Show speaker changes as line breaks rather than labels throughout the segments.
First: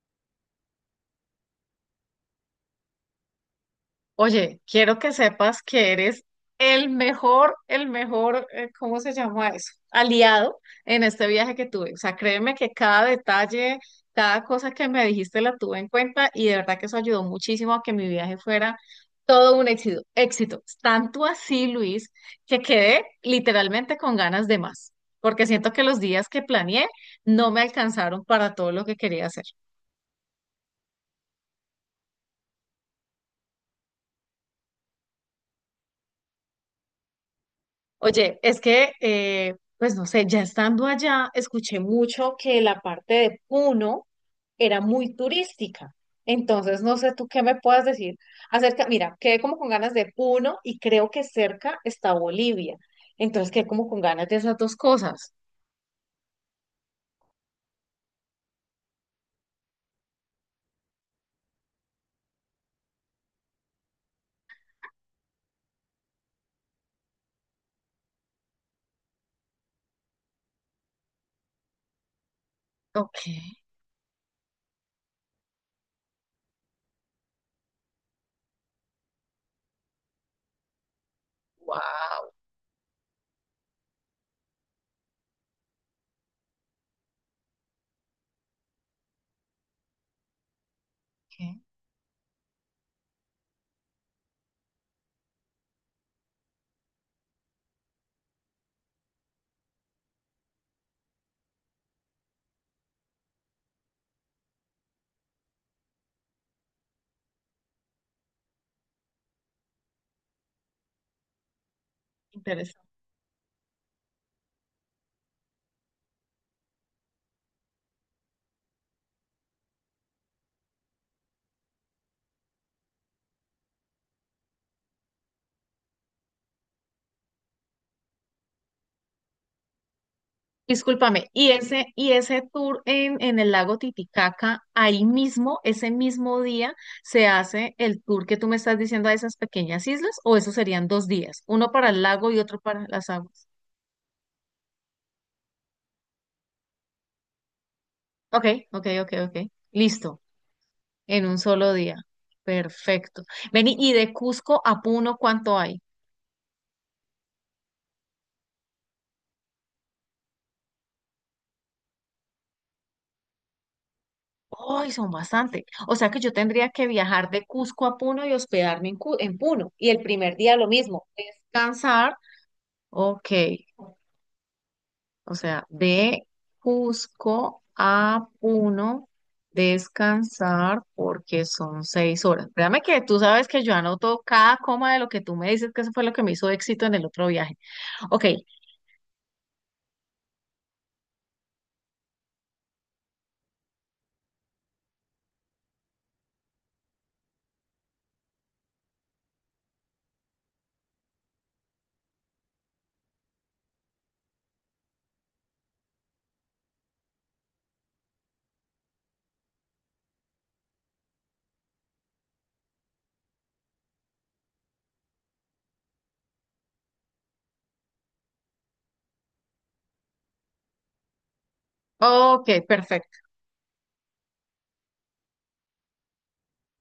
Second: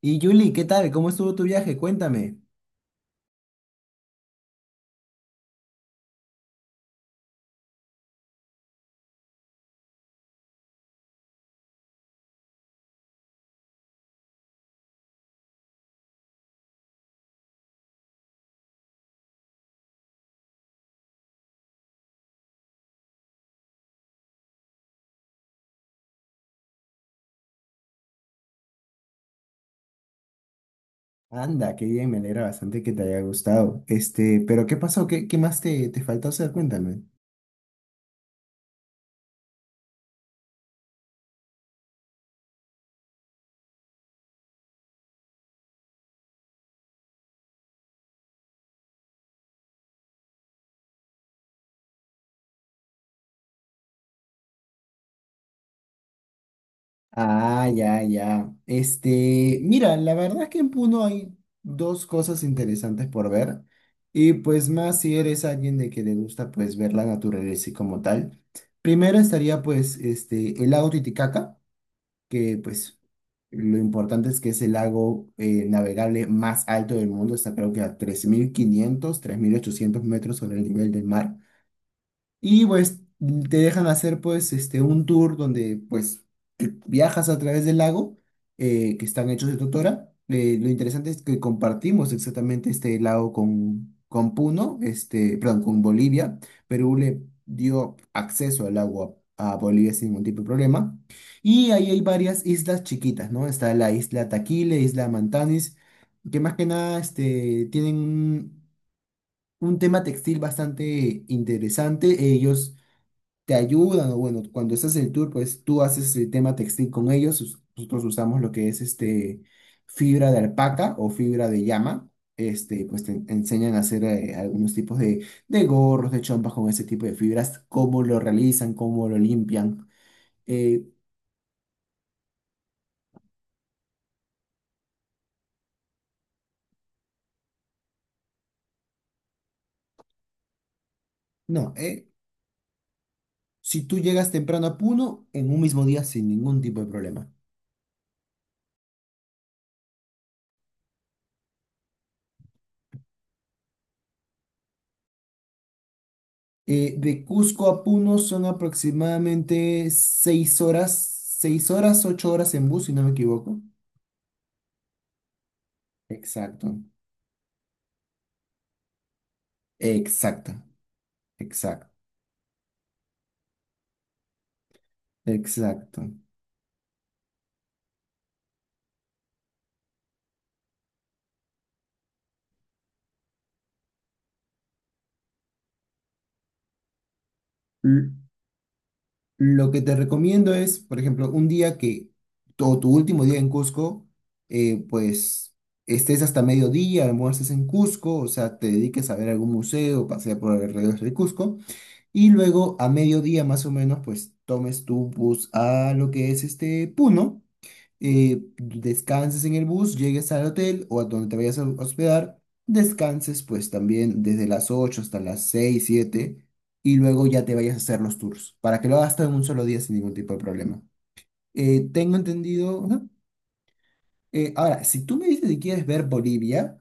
Y Julie, ¿qué tal? ¿Cómo estuvo tu viaje? Cuéntame.
Oye, quiero que sepas que eres el mejor, ¿cómo se llama eso? Aliado en este viaje que tuve. O sea, créeme que cada detalle, cada cosa que me dijiste la tuve en cuenta y de verdad que eso ayudó muchísimo a que mi viaje fuera todo un éxito, éxito. Tanto así, Luis, que quedé literalmente con ganas de más, porque siento que los días que planeé no me alcanzaron para todo lo que quería hacer.
Anda, qué bien, me alegra bastante que te haya gustado. Pero ¿qué pasó? ¿Qué más te faltó hacer? Cuéntame.
Oye, es que, pues no sé, ya estando allá, escuché mucho que la parte de Puno era muy turística. Entonces, no sé tú qué me puedas decir acerca, mira, quedé como con ganas de Puno y creo que cerca está Bolivia. Entonces, quedé como con ganas de esas dos cosas.
Ah, ya, ya. Mira, la verdad es que en Puno hay dos cosas interesantes por ver. Y pues más si eres alguien de que le gusta pues ver la naturaleza y como tal. Primero estaría pues el lago Titicaca, que pues
Ok,
lo importante es que es el lago navegable más alto del mundo, está creo que a 3500 3800 metros sobre el nivel del mar.
wow,
Y pues te dejan hacer pues un tour donde pues viajas a través del lago que están hechos de totora. Lo interesante es que compartimos exactamente este lago con Puno, perdón, con Bolivia. Perú le dio acceso al agua a Bolivia sin ningún tipo de problema. Y ahí hay varias islas chiquitas, ¿no? Está la isla Taquile, isla Mantanis, que más que nada tienen un tema textil bastante interesante.
qué.
Ellos te ayudan, o bueno, cuando estás en el tour, pues tú haces el tema textil con ellos, nosotros usamos lo que es fibra de alpaca o fibra de llama, pues te enseñan a hacer algunos tipos de gorros, de chompas con ese tipo de fibras, cómo lo realizan, cómo lo limpian. Eh,
Discúlpame, y ese tour en el lago Titicaca, ahí mismo, ese mismo día, se hace el tour que tú me estás diciendo a esas pequeñas islas, o eso serían dos días, uno
no,
para el lago y otro para las aguas.
si tú llegas temprano a Puno, en un mismo día sin ningún tipo de problema.
Ok, ok, ok, ok. Listo, en un solo día. Perfecto. Vení, y de Cusco a Puno, ¿cuánto hay?
De Cusco a Puno son aproximadamente 6 horas, 6 horas, 8 horas en bus, si no me equivoco.
¡Ay, son bastante! O sea que yo tendría
Exacto,
que viajar de Cusco a Puno y hospedarme en Puno. Y el primer
exacto,
día lo mismo,
exacto,
descansar. Ok. O sea,
exacto.
de Cusco a Puno, descansar porque son 6 horas. Créame que tú sabes que yo anoto cada coma de lo que tú me dices, que eso fue lo que me hizo éxito en el otro viaje.
L-
Ok,
lo que te recomiendo es, por ejemplo, un día, o tu último día en Cusco, pues estés hasta mediodía, almuerces en Cusco, o sea, te dediques a ver algún museo, pasear por alrededor de Cusco, y luego a mediodía más o menos, pues tomes tu bus a lo que es Puno. Descanses en el bus, llegues al hotel o a donde te vayas a hospedar, descanses pues también desde las 8 hasta las 6 7 y luego ya te vayas a hacer los tours para que lo hagas todo en un solo día sin ningún tipo de problema. Tengo
ok,
entendido, ajá.
perfecto.
Ahora, si tú me dices que quieres ver Bolivia,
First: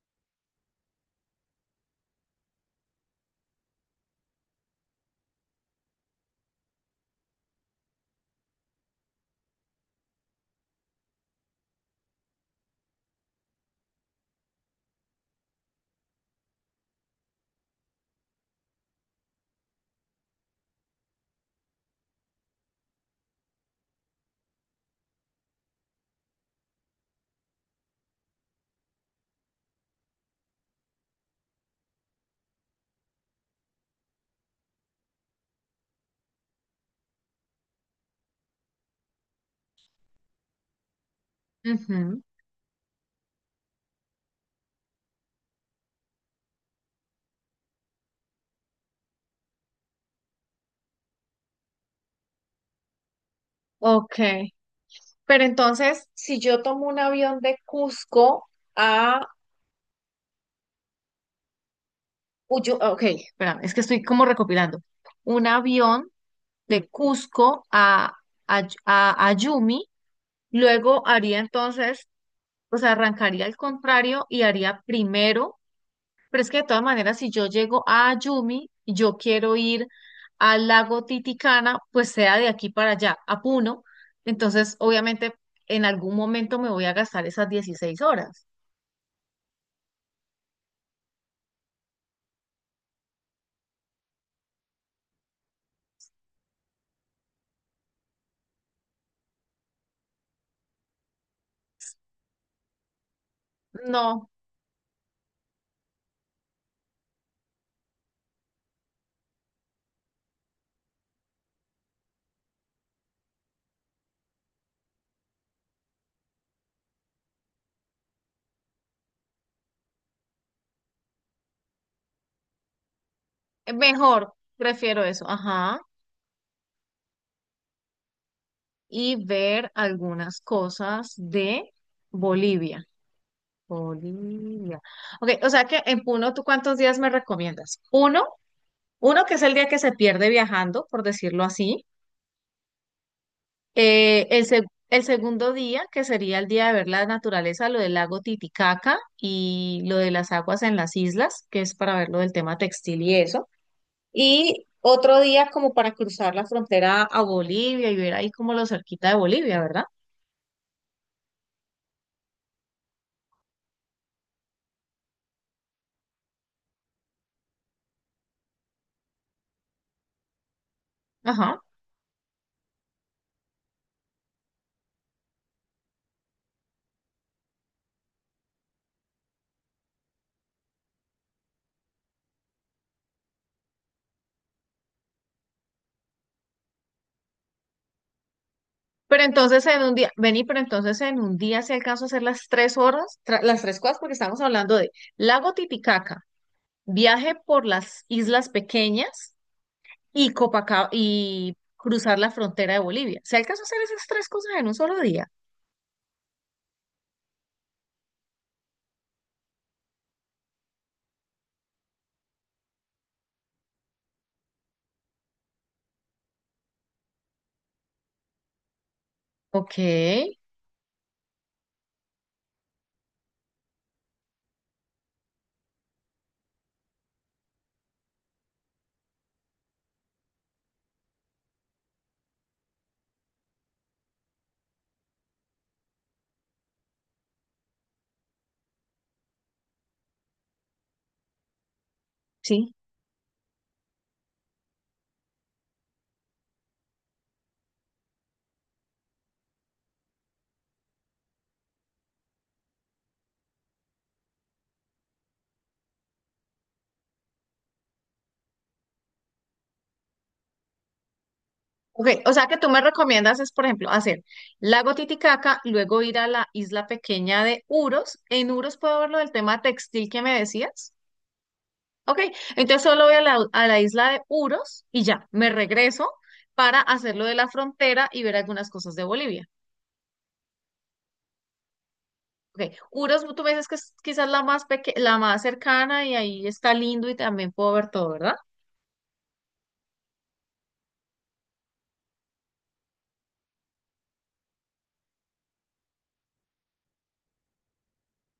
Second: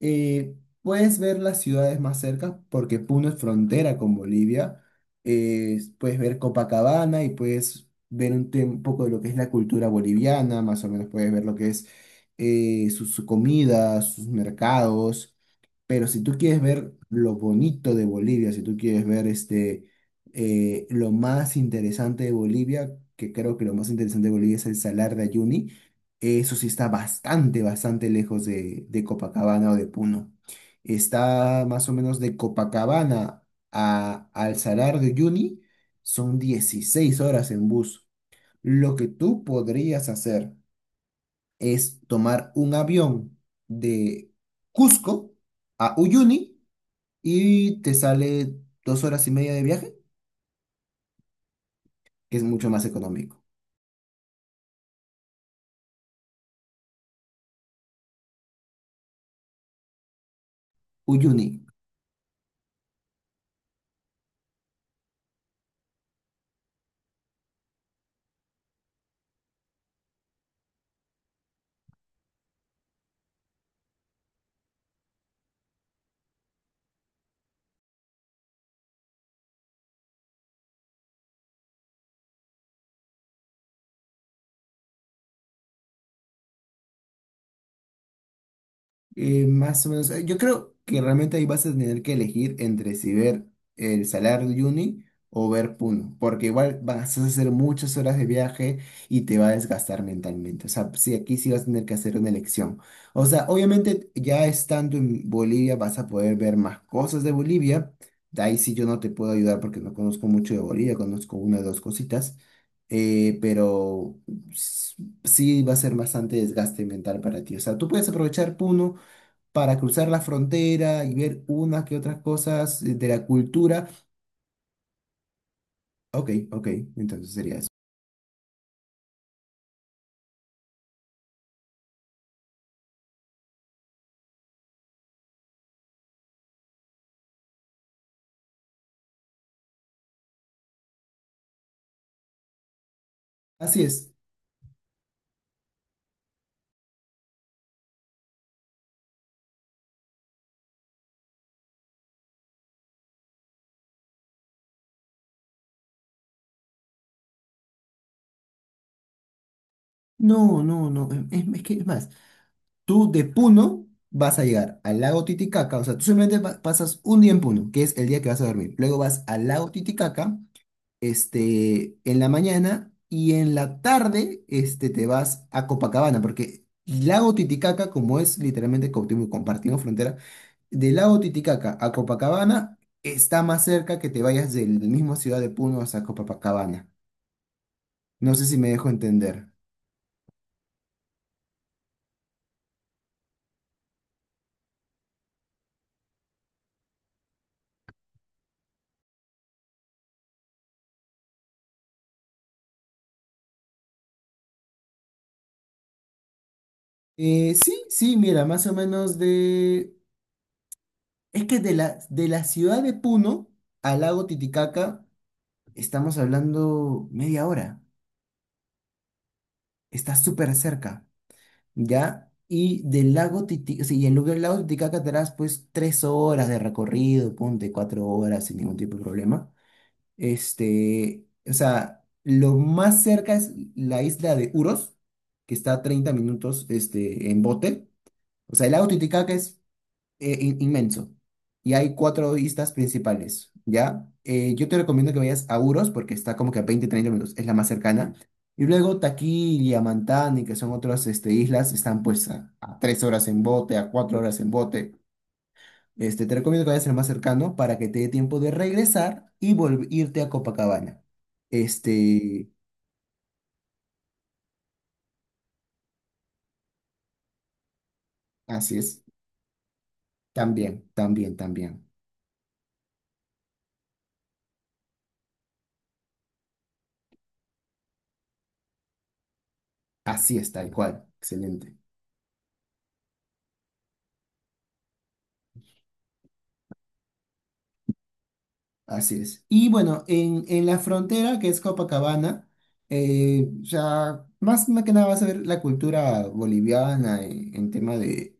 eh, puedes ver las ciudades más cerca porque Puno es frontera con Bolivia. Puedes ver Copacabana y puedes ver un poco de lo que es la cultura boliviana, más o menos puedes ver lo que es su comida, sus mercados. Pero si tú quieres ver lo bonito de Bolivia, si tú quieres ver lo más interesante de Bolivia, que creo que lo más interesante de Bolivia es el Salar de Uyuni, eso sí está bastante, bastante lejos de Copacabana o de Puno. Está más o menos de Copacabana al Salar de Uyuni, son 16 horas en bus. Lo que tú podrías hacer es
Ujú.
tomar un avión de Cusco a Uyuni y te sale 2 horas y media de viaje, que es mucho más económico.
Ok, pero entonces, si yo tomo un avión de Cusco a
Uyuni.
Uyo, ok, espérame, es que estoy como recopilando. Un avión de Cusco a Ayumi. Luego haría entonces. O sea, arrancaría al contrario y haría primero, pero es que de todas maneras, si yo llego a Yumi, yo quiero ir al lago Titicana, pues sea de aquí para allá, a Puno, entonces obviamente en algún momento me voy a gastar esas 16 horas.
Más o menos, yo creo que realmente ahí vas a tener que elegir entre si ver el Salar de Uyuni o ver Puno, porque igual vas a hacer muchas horas de viaje y te va a desgastar mentalmente. O sea, sí, aquí sí vas a tener que hacer una elección. O sea, obviamente
No,
ya estando en Bolivia vas a poder ver más cosas de Bolivia. De ahí sí yo no te puedo ayudar porque no conozco mucho de Bolivia, conozco una o dos cositas, pero s- sí va a ser bastante desgaste mental para ti. O sea, tú puedes aprovechar Puno para cruzar la frontera y ver unas que otras cosas de la cultura.
mejor, prefiero eso, ajá,
Ok, ok, entonces sería eso.
y ver algunas cosas de Bolivia. Bolivia. Ok, o sea que en Puno, ¿tú cuántos días me recomiendas? Uno. Uno que es el día que se pierde viajando, por decirlo así.
Así es.
El segundo día, que sería el día de ver la naturaleza, lo del lago Titicaca y lo de las aguas en las islas, que es para ver lo del tema textil y eso. Y otro día como para cruzar la frontera a Bolivia y ver ahí como lo cerquita de Bolivia, ¿verdad?
No, no, no. Es que es más, tú de Puno vas a llegar al lago Titicaca, o sea, tú simplemente pasas un día en Puno, que es el día que vas a dormir. Luego vas al lago Titicaca,
Ajá.
en la mañana y en la tarde, te vas a Copacabana, porque el lago Titicaca, como es literalmente como compartimos frontera. Del lago Titicaca a Copacabana está más cerca que te vayas del mismo ciudad de Puno hasta Copacabana. No sé si me dejo
Pero
entender.
entonces en un día, vení, pero entonces en un día si alcanzo a hacer las tres horas, las tres cosas, porque estamos hablando de lago Titicaca, viaje por las islas pequeñas y Copacabana y cruzar la frontera de Bolivia. ¿Se alcanzó a hacer esas tres cosas en un solo día?
Sí, sí, mira, más o menos de. Es que de la ciudad de Puno al lago Titicaca estamos hablando media hora.
Ok,
Está súper cerca, ¿ya? Y del lago Titicaca, sí, y en lugar del lago Titicaca te harás pues 3 horas de recorrido, ponte 4 horas sin ningún tipo de problema. O sea, lo más cerca es la isla de Uros, que está a 30 minutos, en bote. O sea, el lago Titicaca es inmenso. Y hay cuatro islas
sí.
principales, ¿ya? Yo te recomiendo que vayas a Uros porque está como que a 20 30 minutos, es la más cercana. Y luego Taquil y Amantán, y que son otras islas, están pues a 3 horas en bote, a 4 horas en bote. Te recomiendo que vayas al más cercano para que te dé tiempo de regresar y irte a Copacabana.
Ok, o sea
Este,
que tú me recomiendas es, por ejemplo, hacer Lago Titicaca, luego ir a la isla pequeña de Uros. En Uros
así
puedo
es.
ver lo del tema textil que me
También,
decías.
también, también.
Ok, entonces solo voy a la isla de Uros y ya, me regreso para hacer lo de la frontera y ver algunas cosas de Bolivia.
Así es, tal cual. Excelente.
Ok, Uros, tú me dices que es quizás la más cercana y ahí está lindo y también puedo ver todo, ¿verdad?
Así es. Y bueno, en la frontera, que es Copacabana, ya más que nada vas a ver la cultura boliviana en tema de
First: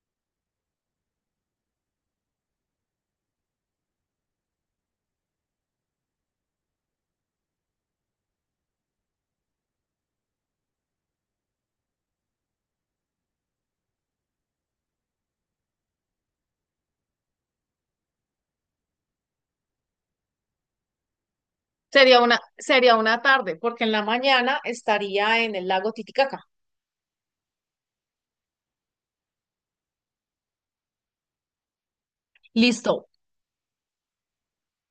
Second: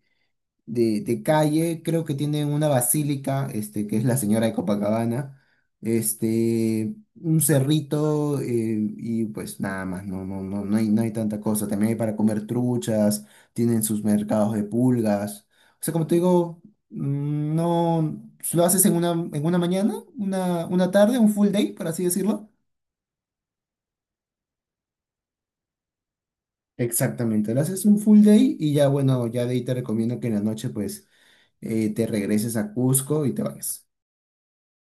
de, de calle, creo que tienen una basílica, que es la Señora de Copacabana, un cerrito, y pues nada más, no, no, no, no hay tanta cosa. También hay para comer truchas, tienen sus mercados de pulgas. O sea, como te digo, no, lo haces en una mañana, una tarde, un full day, por así
Sería una,
decirlo.
sería una tarde, porque en la mañana estaría en el lago Titicaca.
Exactamente, lo haces un full day y ya bueno, ya de ahí te recomiendo que en la noche pues te regreses a
Listo.
Cusco y te vayas.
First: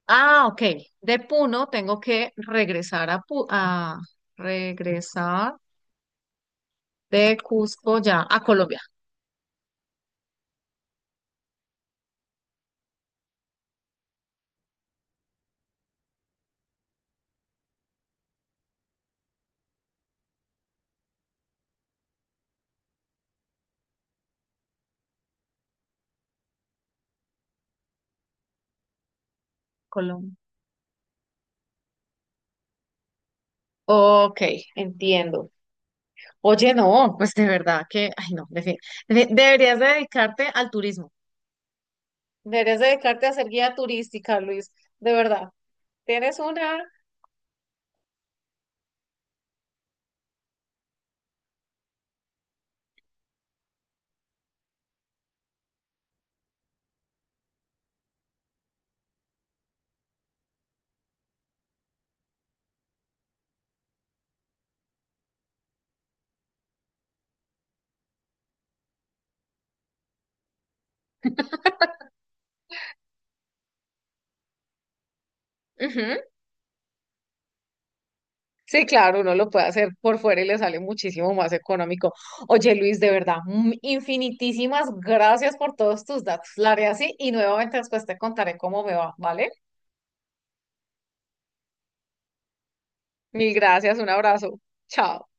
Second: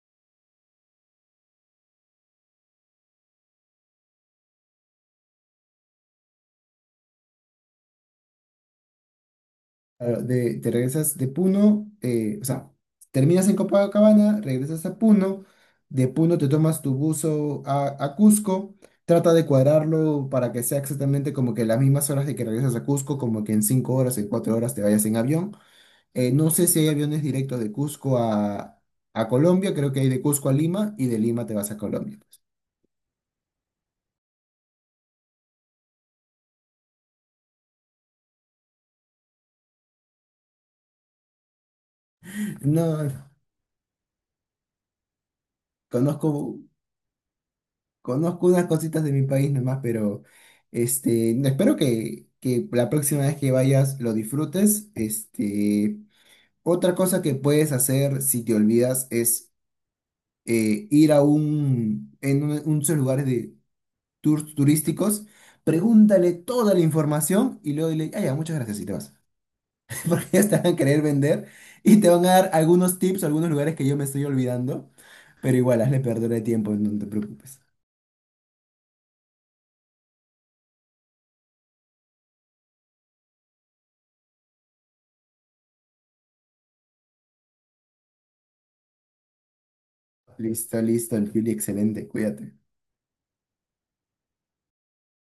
Ah, ok. De Puno tengo que regresar de Cusco ya a Colombia.
Claro, te regresas de Puno, o sea, terminas en Copacabana, regresas a Puno, de Puno te tomas tu buzo a Cusco, trata de cuadrarlo para que sea exactamente como que las mismas horas de que regresas a Cusco, como que en 5 horas, en 4 horas te vayas en avión. No sé si hay aviones directos de Cusco a Colombia, creo que hay de
Colombia.
Cusco a Lima y de Lima te vas a Colombia.
Ok, entiendo. Oye, no, pues de verdad que, ay, no, deberías dedicarte al turismo. Deberías
No,
dedicarte a ser guía turística, Luis. De verdad. Tienes
conozco.
una.
Conozco unas cositas de mi país nomás, pero no, espero que la próxima vez que vayas lo disfrutes. Otra cosa que puedes hacer si te olvidas es ir a un de esos lugares de tours turísticos, pregúntale toda la información y luego dile, ah, ya, muchas gracias y te vas. Porque ya te van a querer vender y te van a dar algunos tips, algunos lugares que yo me estoy olvidando, pero igual, hazle
Ujú.
perder el tiempo, no te preocupes.
Sí, claro, uno lo puede hacer por fuera y le sale muchísimo más económico. Oye, Luis, de verdad, infinitísimas gracias por todos tus datos. La haré así y nuevamente después te contaré cómo me va, ¿vale?
Listo, listo, el Juli, excelente, cuídate.
Mil gracias, un abrazo. Chao.